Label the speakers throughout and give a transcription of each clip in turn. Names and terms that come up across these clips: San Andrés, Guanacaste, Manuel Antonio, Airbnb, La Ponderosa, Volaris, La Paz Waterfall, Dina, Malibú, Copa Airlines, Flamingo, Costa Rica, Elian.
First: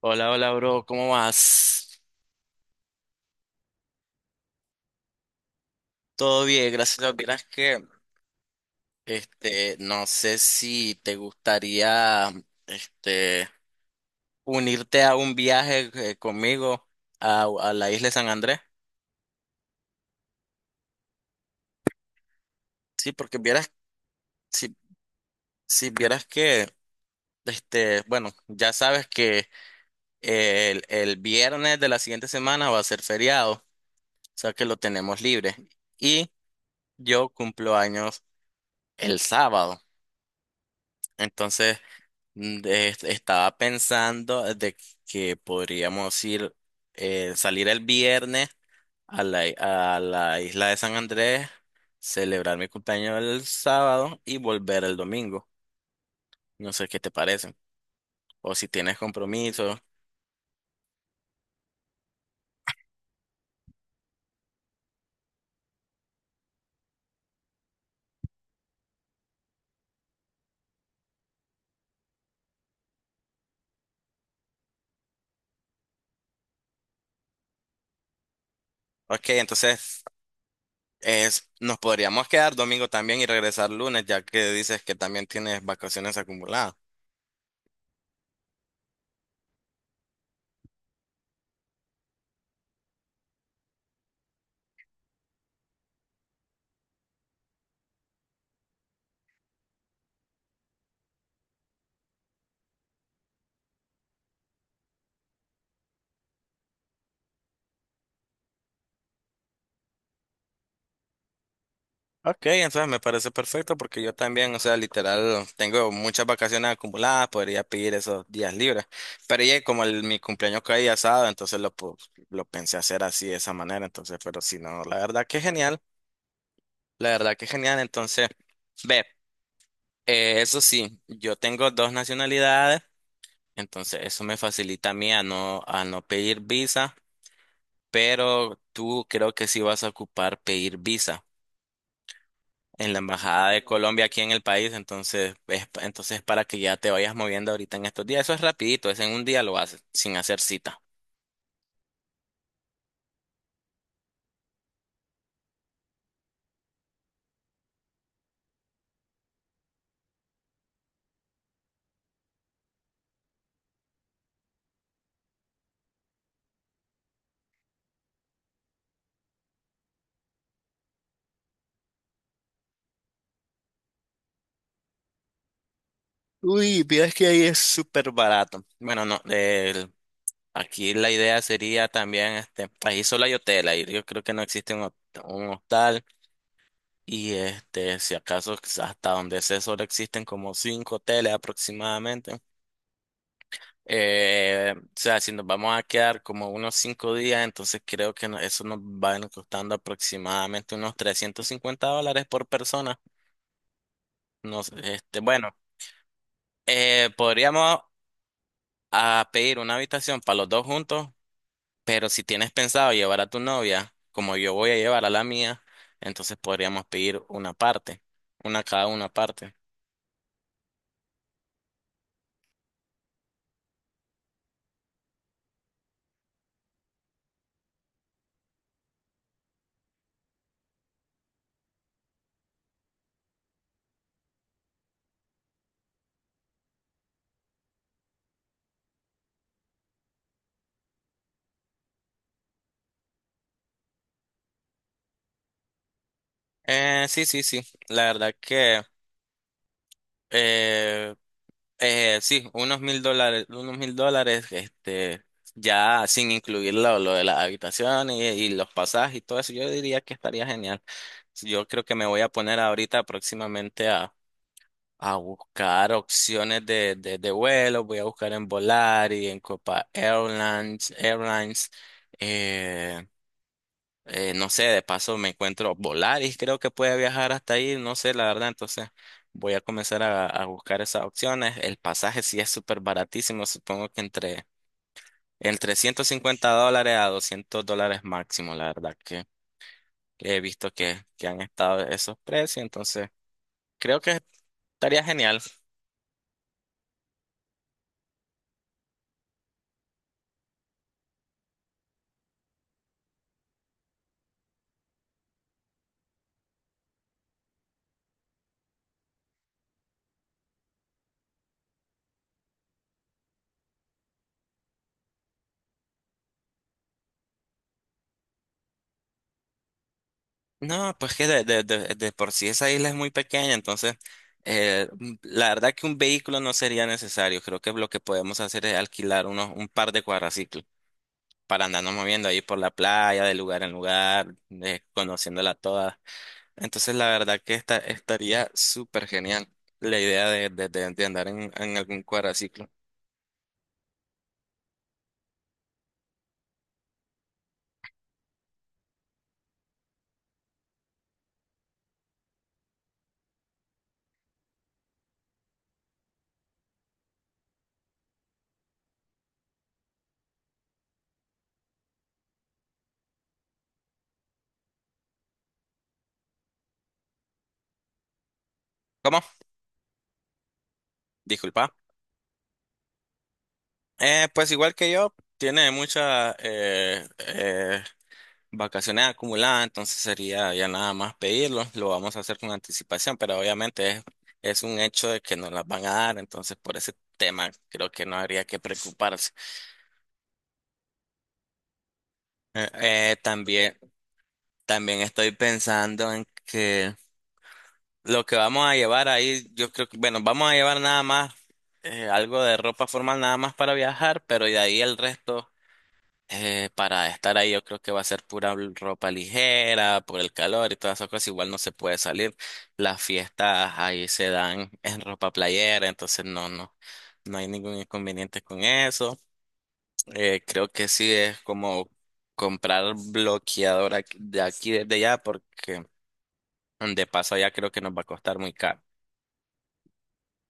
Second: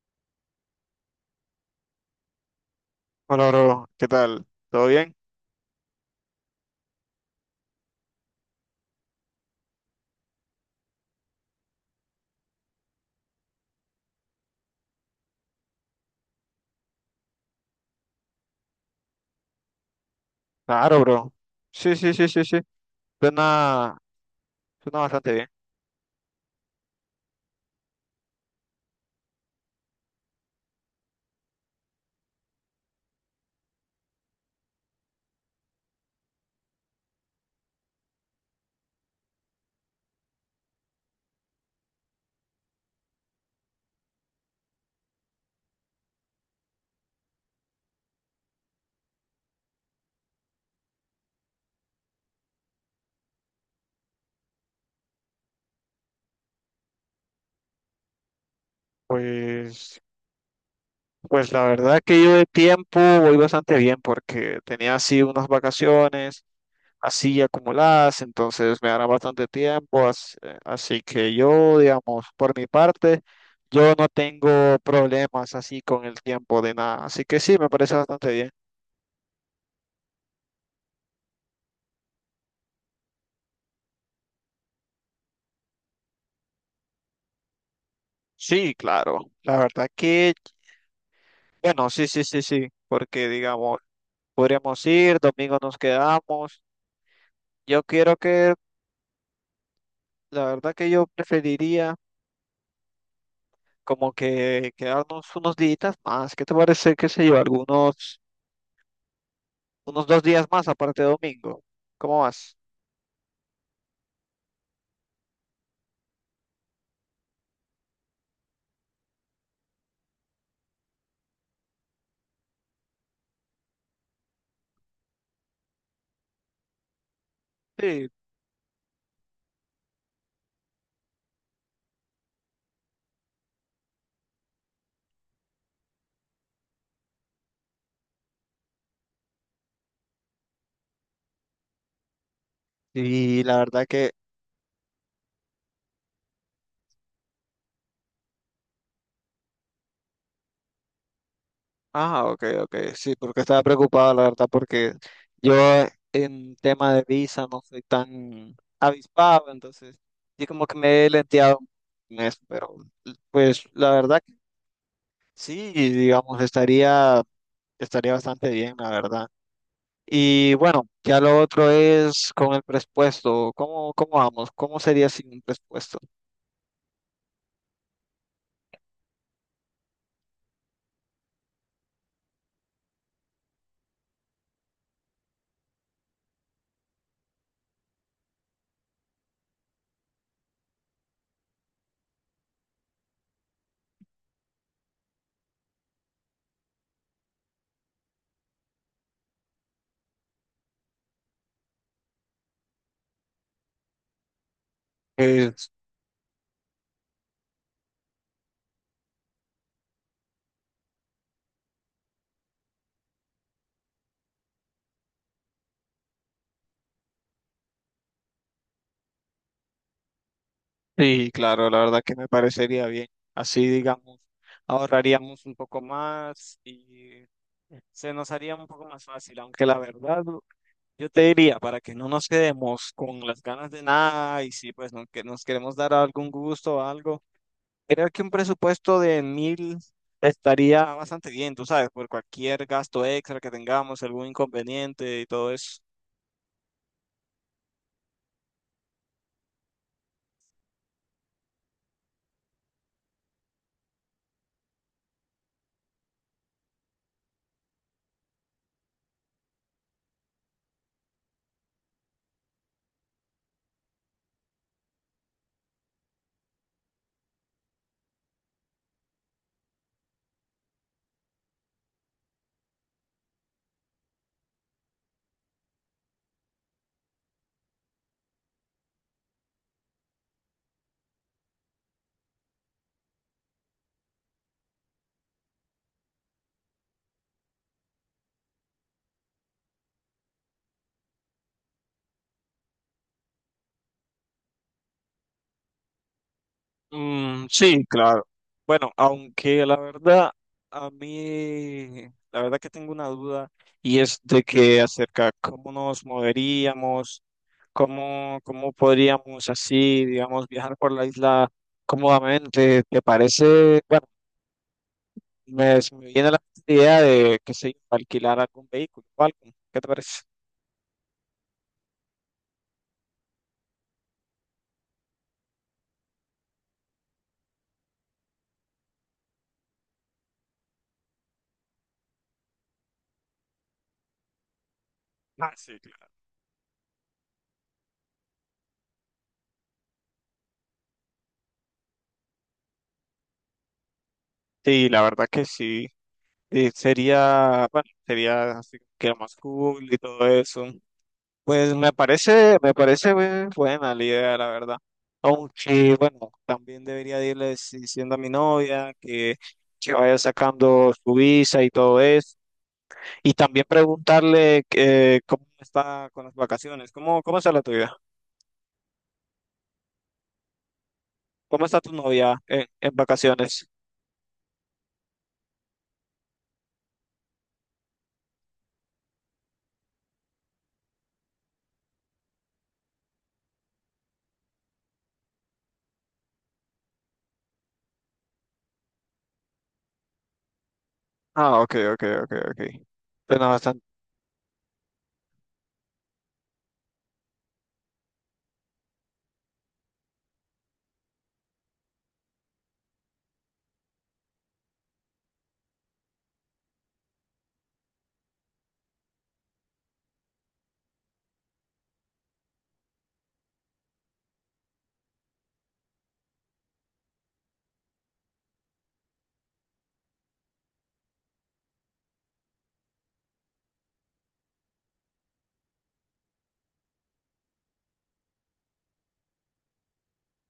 Speaker 1: Hola, hola, bro, ¿cómo vas?
Speaker 2: Hola, bro. ¿Qué tal? ¿Todo bien?
Speaker 1: Todo bien, gracias. Lo que pasa que, no sé si te gustaría, este, unirte a un viaje conmigo a la isla de San Andrés.
Speaker 2: Claro, bro. Sí, sí, sí, sí, sí.
Speaker 1: Sí, porque vieras,
Speaker 2: Suena,
Speaker 1: si,
Speaker 2: suena bastante bien.
Speaker 1: si vieras que, bueno, ya sabes que el viernes de la siguiente semana va a ser feriado, o sea que lo tenemos libre. Y yo cumplo años el sábado, entonces. Estaba pensando de que podríamos ir, salir el viernes a la isla de San Andrés, celebrar mi cumpleaños el sábado y volver el domingo. No sé qué te parece. O si tienes compromiso.
Speaker 2: Pues, pues la verdad que yo de tiempo voy bastante bien porque tenía así unas vacaciones así acumuladas, entonces me dará bastante tiempo. Así, que yo, digamos, por mi parte, yo no tengo problemas así con el tiempo de nada. Así que sí, me parece bastante bien.
Speaker 1: Ok, entonces nos podríamos quedar domingo también y regresar lunes, ya que dices que también tienes vacaciones acumuladas.
Speaker 2: Sí, claro. La verdad que, bueno, sí, sí, sí, sí. Porque digamos. Podríamos ir, domingo nos quedamos. Yo quiero que, la verdad que yo preferiría como que quedarnos unos días más. ¿Qué te parece, qué sé yo, unos dos días más aparte de domingo? ¿Cómo
Speaker 1: Ok,
Speaker 2: vas?
Speaker 1: entonces me parece perfecto porque yo también, o sea, literal, tengo muchas vacaciones acumuladas, podría pedir esos días libres. Pero ya como mi cumpleaños caía sábado, entonces lo pensé hacer así, de esa manera. Entonces, pero si no, la verdad que genial, la verdad que genial.
Speaker 2: Sí.
Speaker 1: Entonces, ve, eso sí, yo tengo dos nacionalidades, entonces eso me facilita a mí a no pedir visa, pero tú creo que sí vas a ocupar pedir visa. En la
Speaker 2: Y
Speaker 1: embajada
Speaker 2: la
Speaker 1: de
Speaker 2: verdad
Speaker 1: Colombia
Speaker 2: que,
Speaker 1: aquí en el país, entonces entonces para que ya te vayas moviendo ahorita en estos días, eso es rapidito, es en un día lo haces sin hacer cita.
Speaker 2: ah, ok, ok, sí, porque estaba preocupado, la verdad, porque yo en tema de visa no soy tan avispado, entonces yo como que me he lenteado en eso, pero pues la verdad que sí, digamos, estaría. Estaría bastante bien, la verdad. Y bueno, ya lo otro es con el presupuesto. ¿Cómo vamos? ¿Cómo sería sin un presupuesto?
Speaker 1: Uy, es que ahí es súper barato. Bueno, no, aquí la idea sería también, ahí solo hay hotel, ahí yo creo que no existe un hostal. Y si acaso hasta donde sé, solo existen como cinco hoteles aproximadamente. O sea, si nos vamos a quedar como unos 5 días, entonces creo que eso nos va a ir costando aproximadamente unos $350 por persona. Bueno,
Speaker 2: Pues,
Speaker 1: podríamos pedir una habitación para los dos juntos, pero si tienes pensado llevar a tu novia, como yo voy a llevar a la mía, entonces podríamos pedir una parte, una cada una parte.
Speaker 2: sí, claro, la verdad que me parecería bien. Así, digamos, ahorraríamos un poco más y se nos haría un poco más fácil. Aunque la verdad, yo te diría, para que no nos quedemos con las ganas de nada y si pues no, que nos queremos dar algún gusto o algo. Creo que un presupuesto de 1.000 estaría bastante bien, tú sabes, por cualquier gasto extra que tengamos, algún inconveniente y todo eso.
Speaker 1: Sí, sí, sí. La verdad que eh, sí, unos $1,000, unos $1,000, ya sin incluir lo de la habitación y los pasajes y todo eso, yo diría que estaría genial. Yo creo que me voy a poner ahorita próximamente a buscar opciones de vuelo. Voy a buscar en Volaris, en Copa Airlines. eh, no sé, de paso me encuentro Volaris, creo que puede viajar hasta ahí, no sé, la verdad, entonces voy a comenzar a buscar esas opciones. El pasaje sí es súper baratísimo, supongo que entre $150 a $200 máximo, la verdad que he visto que han estado esos precios, entonces creo que estaría genial.
Speaker 2: Mm, sí, claro. Bueno, aunque la verdad, a mí, la verdad que tengo una duda y es de que acerca cómo nos moveríamos, cómo podríamos así, digamos, viajar por la isla cómodamente. ¿Te parece? Se me viene a la idea de, qué sé yo, alquilar algún vehículo o algo. ¿Qué te parece?
Speaker 1: No, pues que de por sí esa isla es muy pequeña, entonces la verdad que un vehículo no sería necesario, creo que lo que podemos hacer es alquilar un par de cuadraciclos para andarnos moviendo ahí por la playa, de lugar en lugar,
Speaker 2: Ah,
Speaker 1: conociéndola
Speaker 2: sí,
Speaker 1: toda.
Speaker 2: claro.
Speaker 1: Entonces, la verdad que estaría súper genial la idea de andar en algún cuadraciclo.
Speaker 2: Sí, la verdad que sí. Sería, bueno, sería así que lo más cool y todo eso. Pues me parece buena la idea, la verdad. Aunque, bueno, también debería de irles diciendo a mi novia que vaya sacando su visa y todo eso. Y también preguntarle cómo está con las vacaciones. ¿Cómo está la tuya?
Speaker 1: ¿Cómo?
Speaker 2: ¿Cómo
Speaker 1: Disculpa.
Speaker 2: está tu novia en, vacaciones?
Speaker 1: Pues igual que yo, tiene muchas vacaciones acumuladas, entonces sería ya nada más pedirlo. Lo vamos a hacer con anticipación, pero obviamente es un hecho de que nos las van a dar, entonces por ese tema creo que no habría que preocuparse.
Speaker 2: Ah, ok, ok, ok, ok.
Speaker 1: Eh,
Speaker 2: Bueno,
Speaker 1: También.
Speaker 2: bastante.
Speaker 1: También estoy pensando en que lo que vamos a llevar ahí, yo creo que, bueno, vamos a llevar nada más algo de ropa formal nada más para viajar, pero de ahí el resto para estar ahí yo creo que va a ser pura ropa ligera por el calor y todas esas cosas. Igual no se puede salir. Las fiestas ahí se dan en ropa playera, entonces no, no, no hay ningún inconveniente con eso. Creo que sí es como comprar bloqueador de aquí desde allá porque de paso, allá creo que nos va a costar muy caro.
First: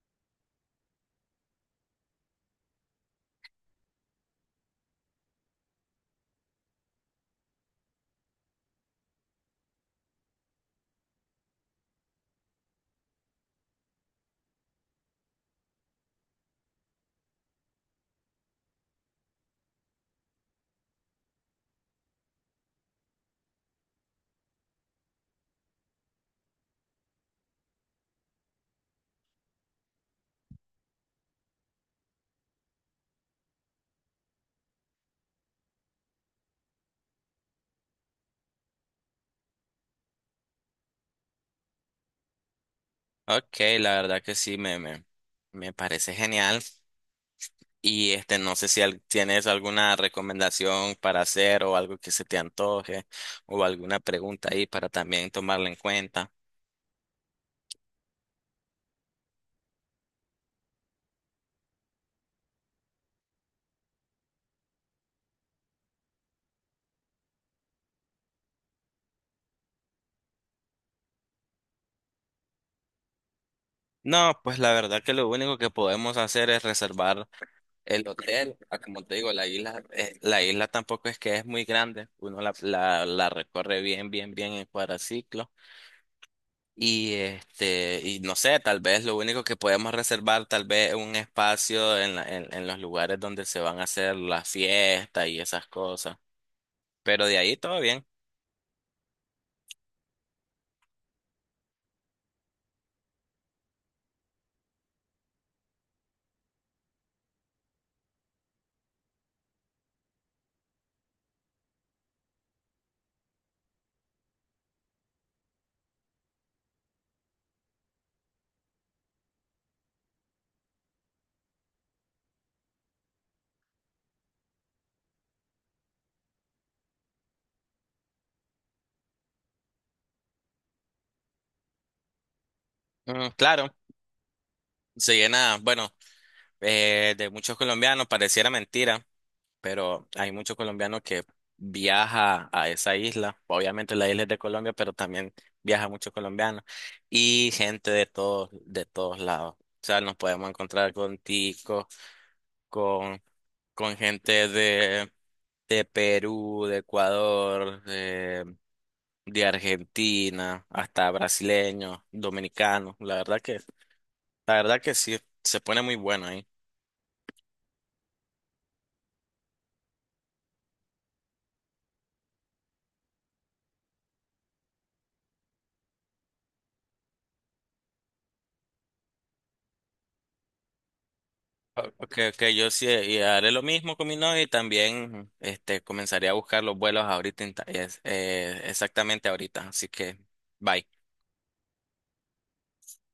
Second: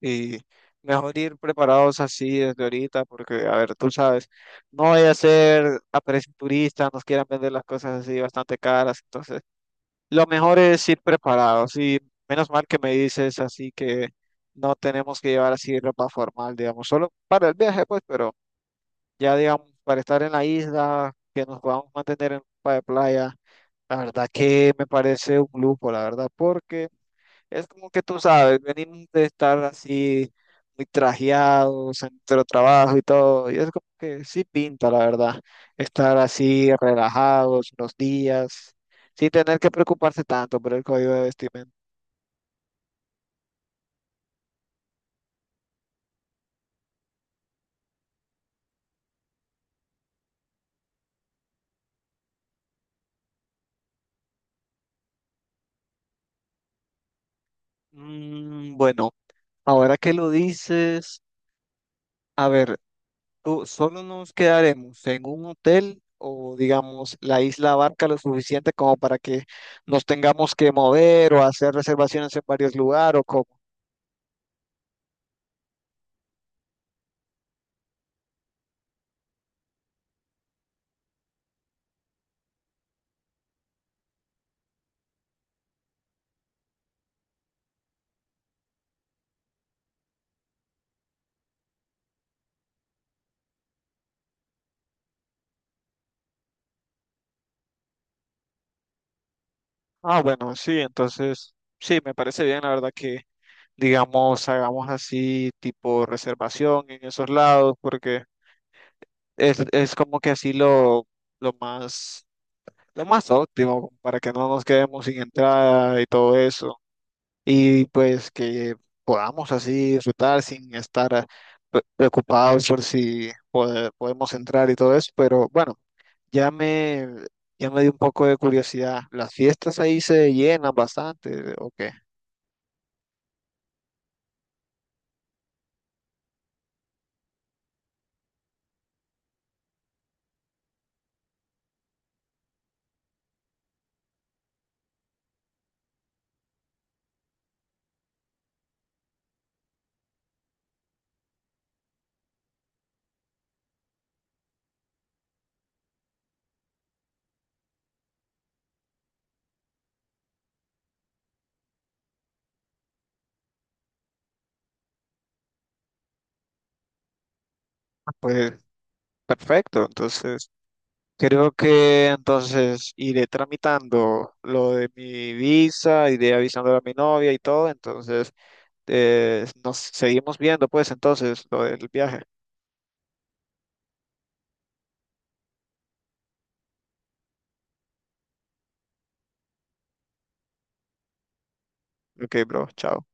Speaker 2: Y mejor ir preparados así desde ahorita, porque, a ver, tú sabes, no vaya a ser a precio turista, nos quieran vender las cosas así bastante caras. Entonces, lo mejor es ir preparados. Y menos mal que me dices así que no tenemos que llevar así ropa formal, digamos, solo para el viaje, pues, pero. Ya digamos, para estar en la isla, que nos podamos mantener en ropa de playa, la verdad que me parece un lujo, la verdad, porque es como que tú sabes, venimos de estar así muy trajeados en nuestro trabajo y todo, y es como que sí pinta, la verdad, estar así relajados unos días, sin tener que preocuparse tanto por el código de vestimenta.
Speaker 1: Ok, la verdad que sí, me parece genial. Y no sé si tienes alguna recomendación para hacer o algo que se te antoje o alguna pregunta ahí para también tomarla en cuenta.
Speaker 2: Mm, bueno, ahora que lo dices, a ver. ¿Tú solo nos quedaremos en un hotel o, digamos, la isla abarca lo suficiente como para que nos tengamos que mover o hacer reservaciones en varios lugares o cómo?
Speaker 1: No, pues la verdad que lo único que podemos hacer es reservar el hotel. Como te digo, la isla tampoco es que es muy grande. Uno la recorre bien, bien, bien en cuadraciclo. Y y no sé, tal vez lo único que podemos reservar, tal vez un espacio en los lugares donde se van a hacer las fiestas y esas cosas. Pero de ahí todo bien.
Speaker 2: Ah, bueno, sí, entonces, sí, me parece bien, la verdad que, digamos, hagamos así tipo reservación en esos lados porque es como que así lo más, lo más óptimo para que no nos quedemos sin entrada y todo eso. Y pues que podamos así disfrutar sin estar preocupados por si podemos entrar y todo eso, pero bueno, ya me, ya me dio un poco de curiosidad. ¿Las fiestas ahí se llenan bastante o qué?
Speaker 1: Mm, claro, se llena, bueno, de muchos colombianos, pareciera mentira, pero hay muchos colombianos que viaja a esa isla. Obviamente la isla es de Colombia, pero también viaja muchos colombianos y gente de todos lados. O sea, nos podemos encontrar con ticos, con con gente de Perú, de Ecuador, de Argentina, hasta brasileños, dominicanos. La verdad que sí, se pone muy bueno ahí.
Speaker 2: Pues perfecto, entonces creo que entonces iré tramitando lo de mi visa, iré avisando a mi novia y todo, entonces nos seguimos viendo pues entonces lo del viaje.
Speaker 1: Okay, okay. Yo sí y haré lo mismo con mi novia y también comenzaré a buscar los vuelos ahorita, exactamente ahorita. Así que, bye.
Speaker 2: Ok, bro, chao.